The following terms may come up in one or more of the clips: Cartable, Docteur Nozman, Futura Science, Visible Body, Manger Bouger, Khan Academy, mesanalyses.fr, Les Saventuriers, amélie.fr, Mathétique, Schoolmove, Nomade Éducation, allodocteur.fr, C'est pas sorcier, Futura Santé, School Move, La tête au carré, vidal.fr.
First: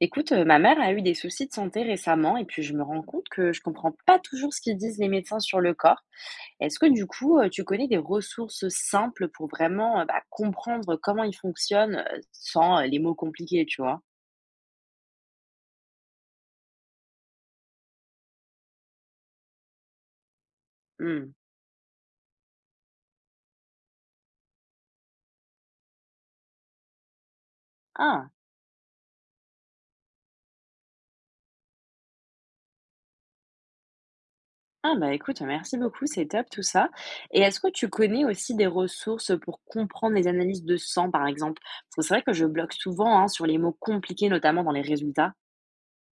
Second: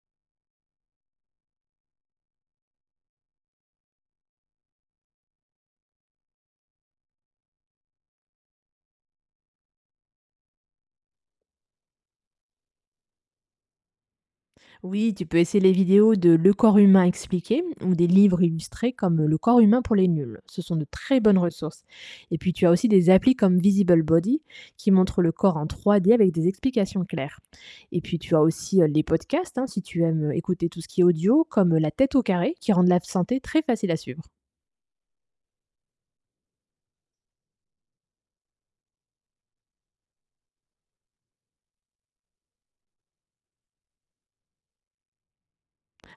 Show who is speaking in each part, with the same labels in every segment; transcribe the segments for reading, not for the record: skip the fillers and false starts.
Speaker 1: Écoute, ma mère a eu des soucis de santé récemment et puis je me rends compte que je comprends pas toujours ce qu'ils disent les médecins sur le corps. Est-ce que du coup, tu connais des ressources simples pour vraiment comprendre comment ils fonctionnent sans les mots compliqués, tu vois?
Speaker 2: Oui, tu peux essayer les vidéos de Le corps humain expliqué ou des livres illustrés comme Le corps humain pour les nuls. Ce sont de très
Speaker 1: Hmm.
Speaker 2: bonnes ressources. Et puis tu as aussi des applis comme Visible Body qui montrent le corps en 3D avec des explications claires. Et puis
Speaker 1: Ah,
Speaker 2: tu as aussi les podcasts hein, si tu aimes écouter tout ce qui est audio comme La tête au carré qui rendent la santé très facile à suivre.
Speaker 1: ah bah écoute, merci beaucoup, c'est top tout ça. Et est-ce que tu connais aussi des ressources pour comprendre les analyses de sang, par exemple? Parce que c'est vrai que je bloque souvent hein, sur les mots compliqués, notamment dans les résultats.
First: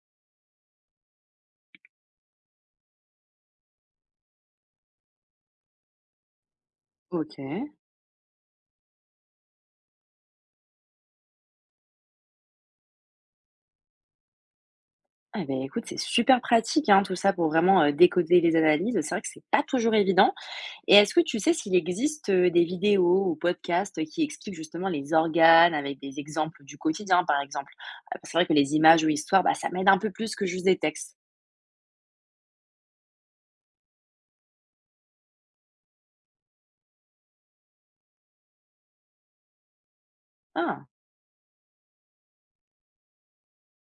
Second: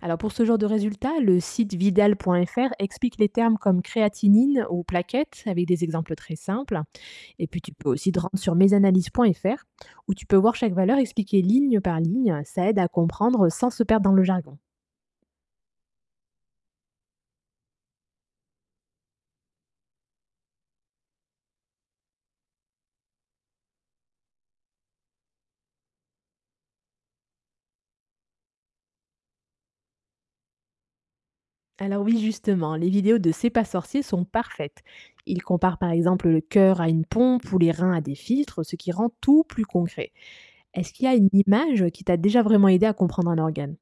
Speaker 2: Alors pour ce genre de résultats, le site vidal.fr explique les termes comme créatinine ou plaquettes avec des exemples très simples.
Speaker 1: Ok.
Speaker 2: Et puis tu peux aussi te rendre sur mesanalyses.fr où tu peux voir chaque valeur expliquée ligne par ligne. Ça aide à comprendre sans se perdre dans le jargon.
Speaker 1: Eh ben écoute, c'est super pratique, hein, tout ça pour vraiment, décoder les analyses. C'est vrai que c'est pas toujours évident et est-ce que tu sais s'il existe, des vidéos ou podcasts qui expliquent justement les organes avec des exemples du quotidien, par exemple? C'est vrai que les images ou histoires, bah, ça m'aide un peu plus que juste des textes.
Speaker 2: Alors oui, justement, les vidéos de C'est pas sorcier sont parfaites. Ils comparent par exemple le cœur à une pompe ou les reins à des filtres, ce qui rend tout plus concret.
Speaker 1: Ah!
Speaker 2: Est-ce qu'il y a une image qui t'a déjà vraiment aidé à comprendre un organe?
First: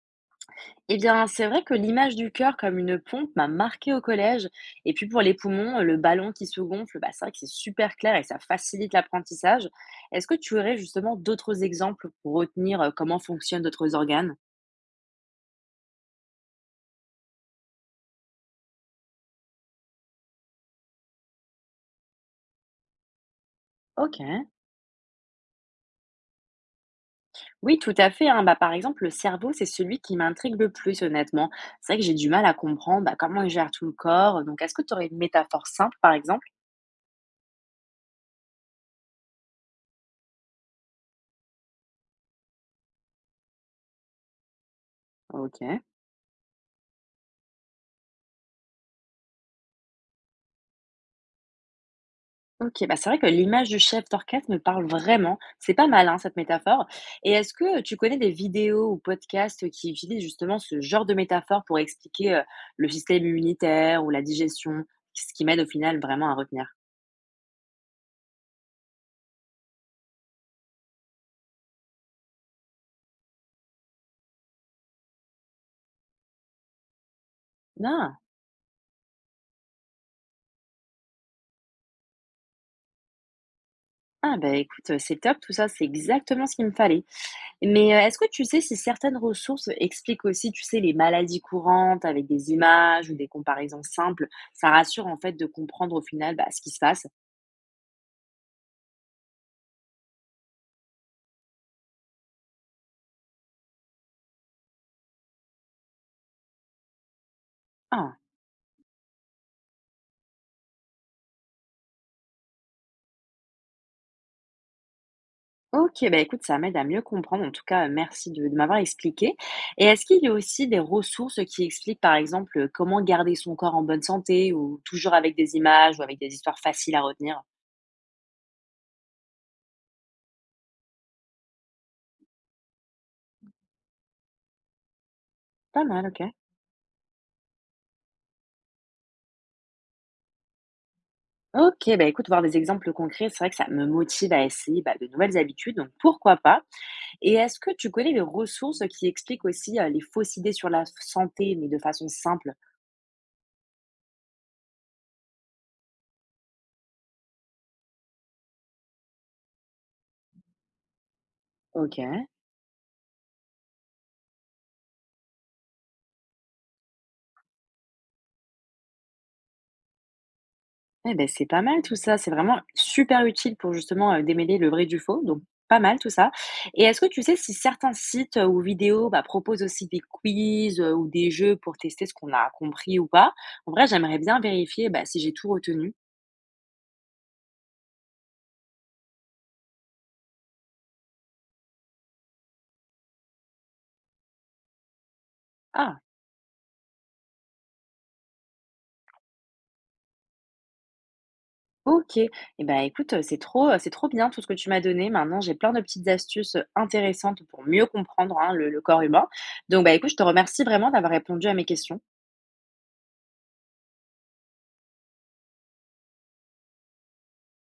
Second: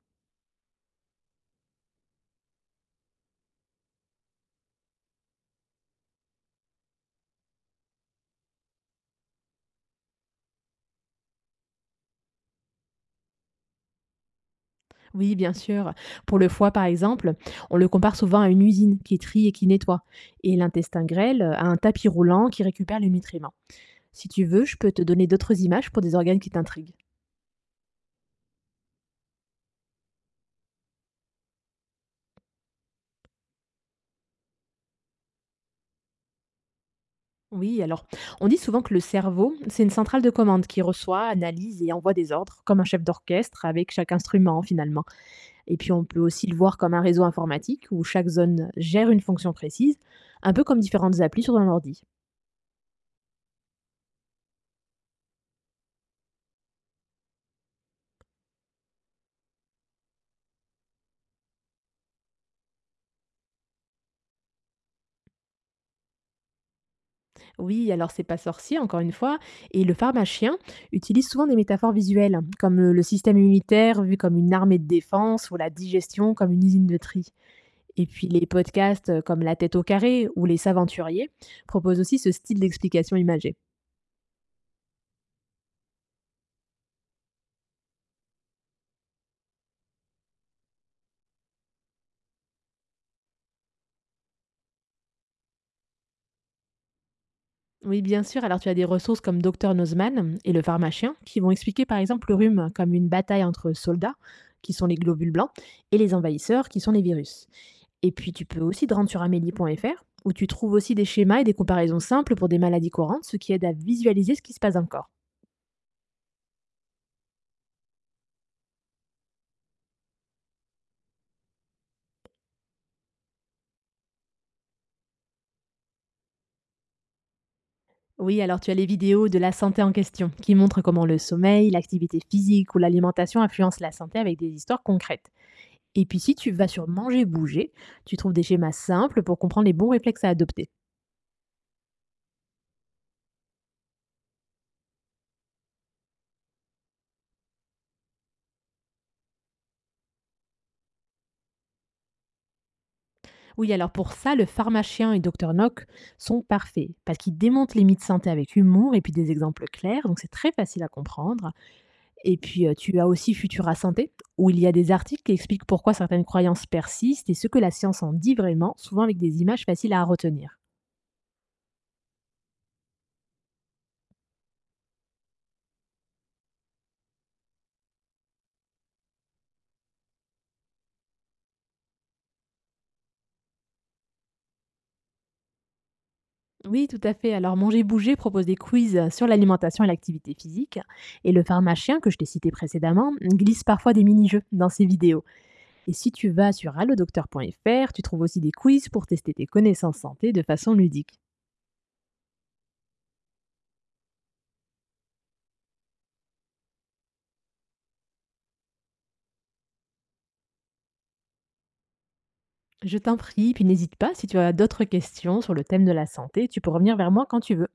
Speaker 1: Et bien, c'est vrai que l'image du cœur comme une pompe m'a marquée au collège et puis pour les poumons, le ballon qui se gonfle, bah, c'est vrai que c'est super clair et ça facilite l'apprentissage. Est-ce que tu aurais justement d'autres exemples pour retenir, comment fonctionnent d'autres organes?
Speaker 2: Oui, bien sûr. Pour le foie, par exemple, on le compare souvent à une usine qui trie et qui nettoie, et l'intestin grêle à un tapis roulant qui récupère les nutriments. Si tu
Speaker 1: OK.
Speaker 2: veux, je peux te donner d'autres images pour des organes qui t'intriguent.
Speaker 1: Oui, tout à fait, hein. Bah, par exemple, le cerveau, c'est celui qui m'intrigue le plus, honnêtement. C'est vrai que j'ai du mal à comprendre bah, comment il gère tout le corps. Donc, est-ce que tu aurais une métaphore simple, par exemple?
Speaker 2: Oui, alors. On dit souvent que le cerveau, c'est une centrale de commande qui reçoit, analyse et envoie des ordres, comme un chef d'orchestre avec chaque instrument finalement. Et
Speaker 1: OK.
Speaker 2: puis on peut aussi le voir comme un réseau informatique où chaque zone gère une fonction précise, un peu comme différentes applis sur un ordi.
Speaker 1: Ok, bah c'est vrai que l'image du chef d'orchestre me parle vraiment. C'est pas mal, hein, cette métaphore. Et est-ce que tu connais des vidéos ou podcasts qui utilisent justement ce genre de métaphore pour expliquer le système immunitaire ou la digestion, ce qui m'aide au final vraiment à retenir?
Speaker 2: Oui, alors c'est pas sorcier encore une fois, et le pharmacien utilise souvent des métaphores visuelles, comme le système immunitaire vu comme une armée de défense ou la digestion comme une usine de tri. Et
Speaker 1: Ah,
Speaker 2: puis les podcasts comme La tête au carré ou Les Saventuriers proposent aussi ce style d'explication imagée.
Speaker 1: ah bah écoute, c'est top, tout ça, c'est exactement ce qu'il me fallait. Mais, est-ce que tu sais si certaines ressources expliquent aussi, tu sais, les maladies courantes avec des images ou des comparaisons simples? Ça rassure, en fait, de comprendre au final, bah, ce qui se passe.
Speaker 2: Oui, bien sûr. Alors, tu as des ressources comme Docteur Nozman et le pharmacien qui vont expliquer par exemple le rhume comme une bataille entre soldats, qui sont les globules blancs, et les envahisseurs, qui sont les virus. Et
Speaker 1: Ah,
Speaker 2: puis, tu peux aussi te rendre sur amélie.fr où tu trouves aussi des schémas et des comparaisons simples pour des maladies courantes, ce qui aide à visualiser ce qui se passe dans le corps.
Speaker 1: OK, bah, écoute, ça m'aide à mieux comprendre. En tout cas, merci de m'avoir expliqué et est-ce qu'il y a aussi des ressources qui expliquent, par exemple, comment garder son corps en bonne santé ou toujours avec des images ou avec des histoires faciles à retenir?
Speaker 2: Oui, alors tu as les vidéos de la santé en question qui montrent comment le sommeil, l'activité physique ou l'alimentation influencent la santé avec des histoires concrètes.
Speaker 1: Pas mal,
Speaker 2: Et
Speaker 1: OK.
Speaker 2: puis si tu vas sur Manger Bouger, tu trouves des schémas simples pour comprendre les bons réflexes à adopter.
Speaker 1: OK, bah, écoute, voir des exemples concrets, c'est vrai que ça me motive à essayer, bah, de nouvelles habitudes, donc pourquoi pas? Et est-ce que tu connais les ressources qui expliquent aussi, les fausses idées sur la santé, mais de façon simple?
Speaker 2: Oui, alors pour ça, le pharmacien et Docteur Nock sont parfaits parce qu'ils démontent les mythes santé avec humour et puis des exemples clairs, donc c'est très facile à comprendre.
Speaker 1: OK.
Speaker 2: Et puis, tu as aussi Futura Santé, où il y a des articles qui expliquent pourquoi certaines croyances persistent et ce que la science en dit vraiment, souvent avec des images faciles à retenir.
Speaker 1: Eh ben c'est pas mal tout ça. C'est vraiment super utile pour justement, démêler le vrai du faux, donc pas mal tout ça. Et est-ce que tu sais si certains sites, ou vidéos, bah, proposent aussi des quiz, ou des jeux pour tester ce qu'on a compris ou pas? En vrai, j'aimerais bien vérifier, bah, si j'ai tout retenu.
Speaker 2: Oui, tout à fait. Alors, Manger Bouger propose des quiz, sur l'alimentation et l'activité physique et le pharmacien que je t'ai cité précédemment, glisse parfois des mini-jeux dans ses vidéos. Et
Speaker 1: Ah!
Speaker 2: si tu vas sur allodocteur.fr, tu trouves aussi des quiz pour tester tes connaissances santé de façon ludique.
Speaker 1: OK. Et ben écoute, c'est trop bien tout ce que tu m'as donné. Maintenant, j'ai plein de petites astuces, intéressantes pour mieux comprendre, hein, le corps humain. Donc bah, écoute, je te remercie vraiment d'avoir répondu à mes questions.
Speaker 2: Je t'en prie, puis n'hésite pas si tu as d'autres questions sur le thème de la santé, tu peux revenir vers moi quand tu veux.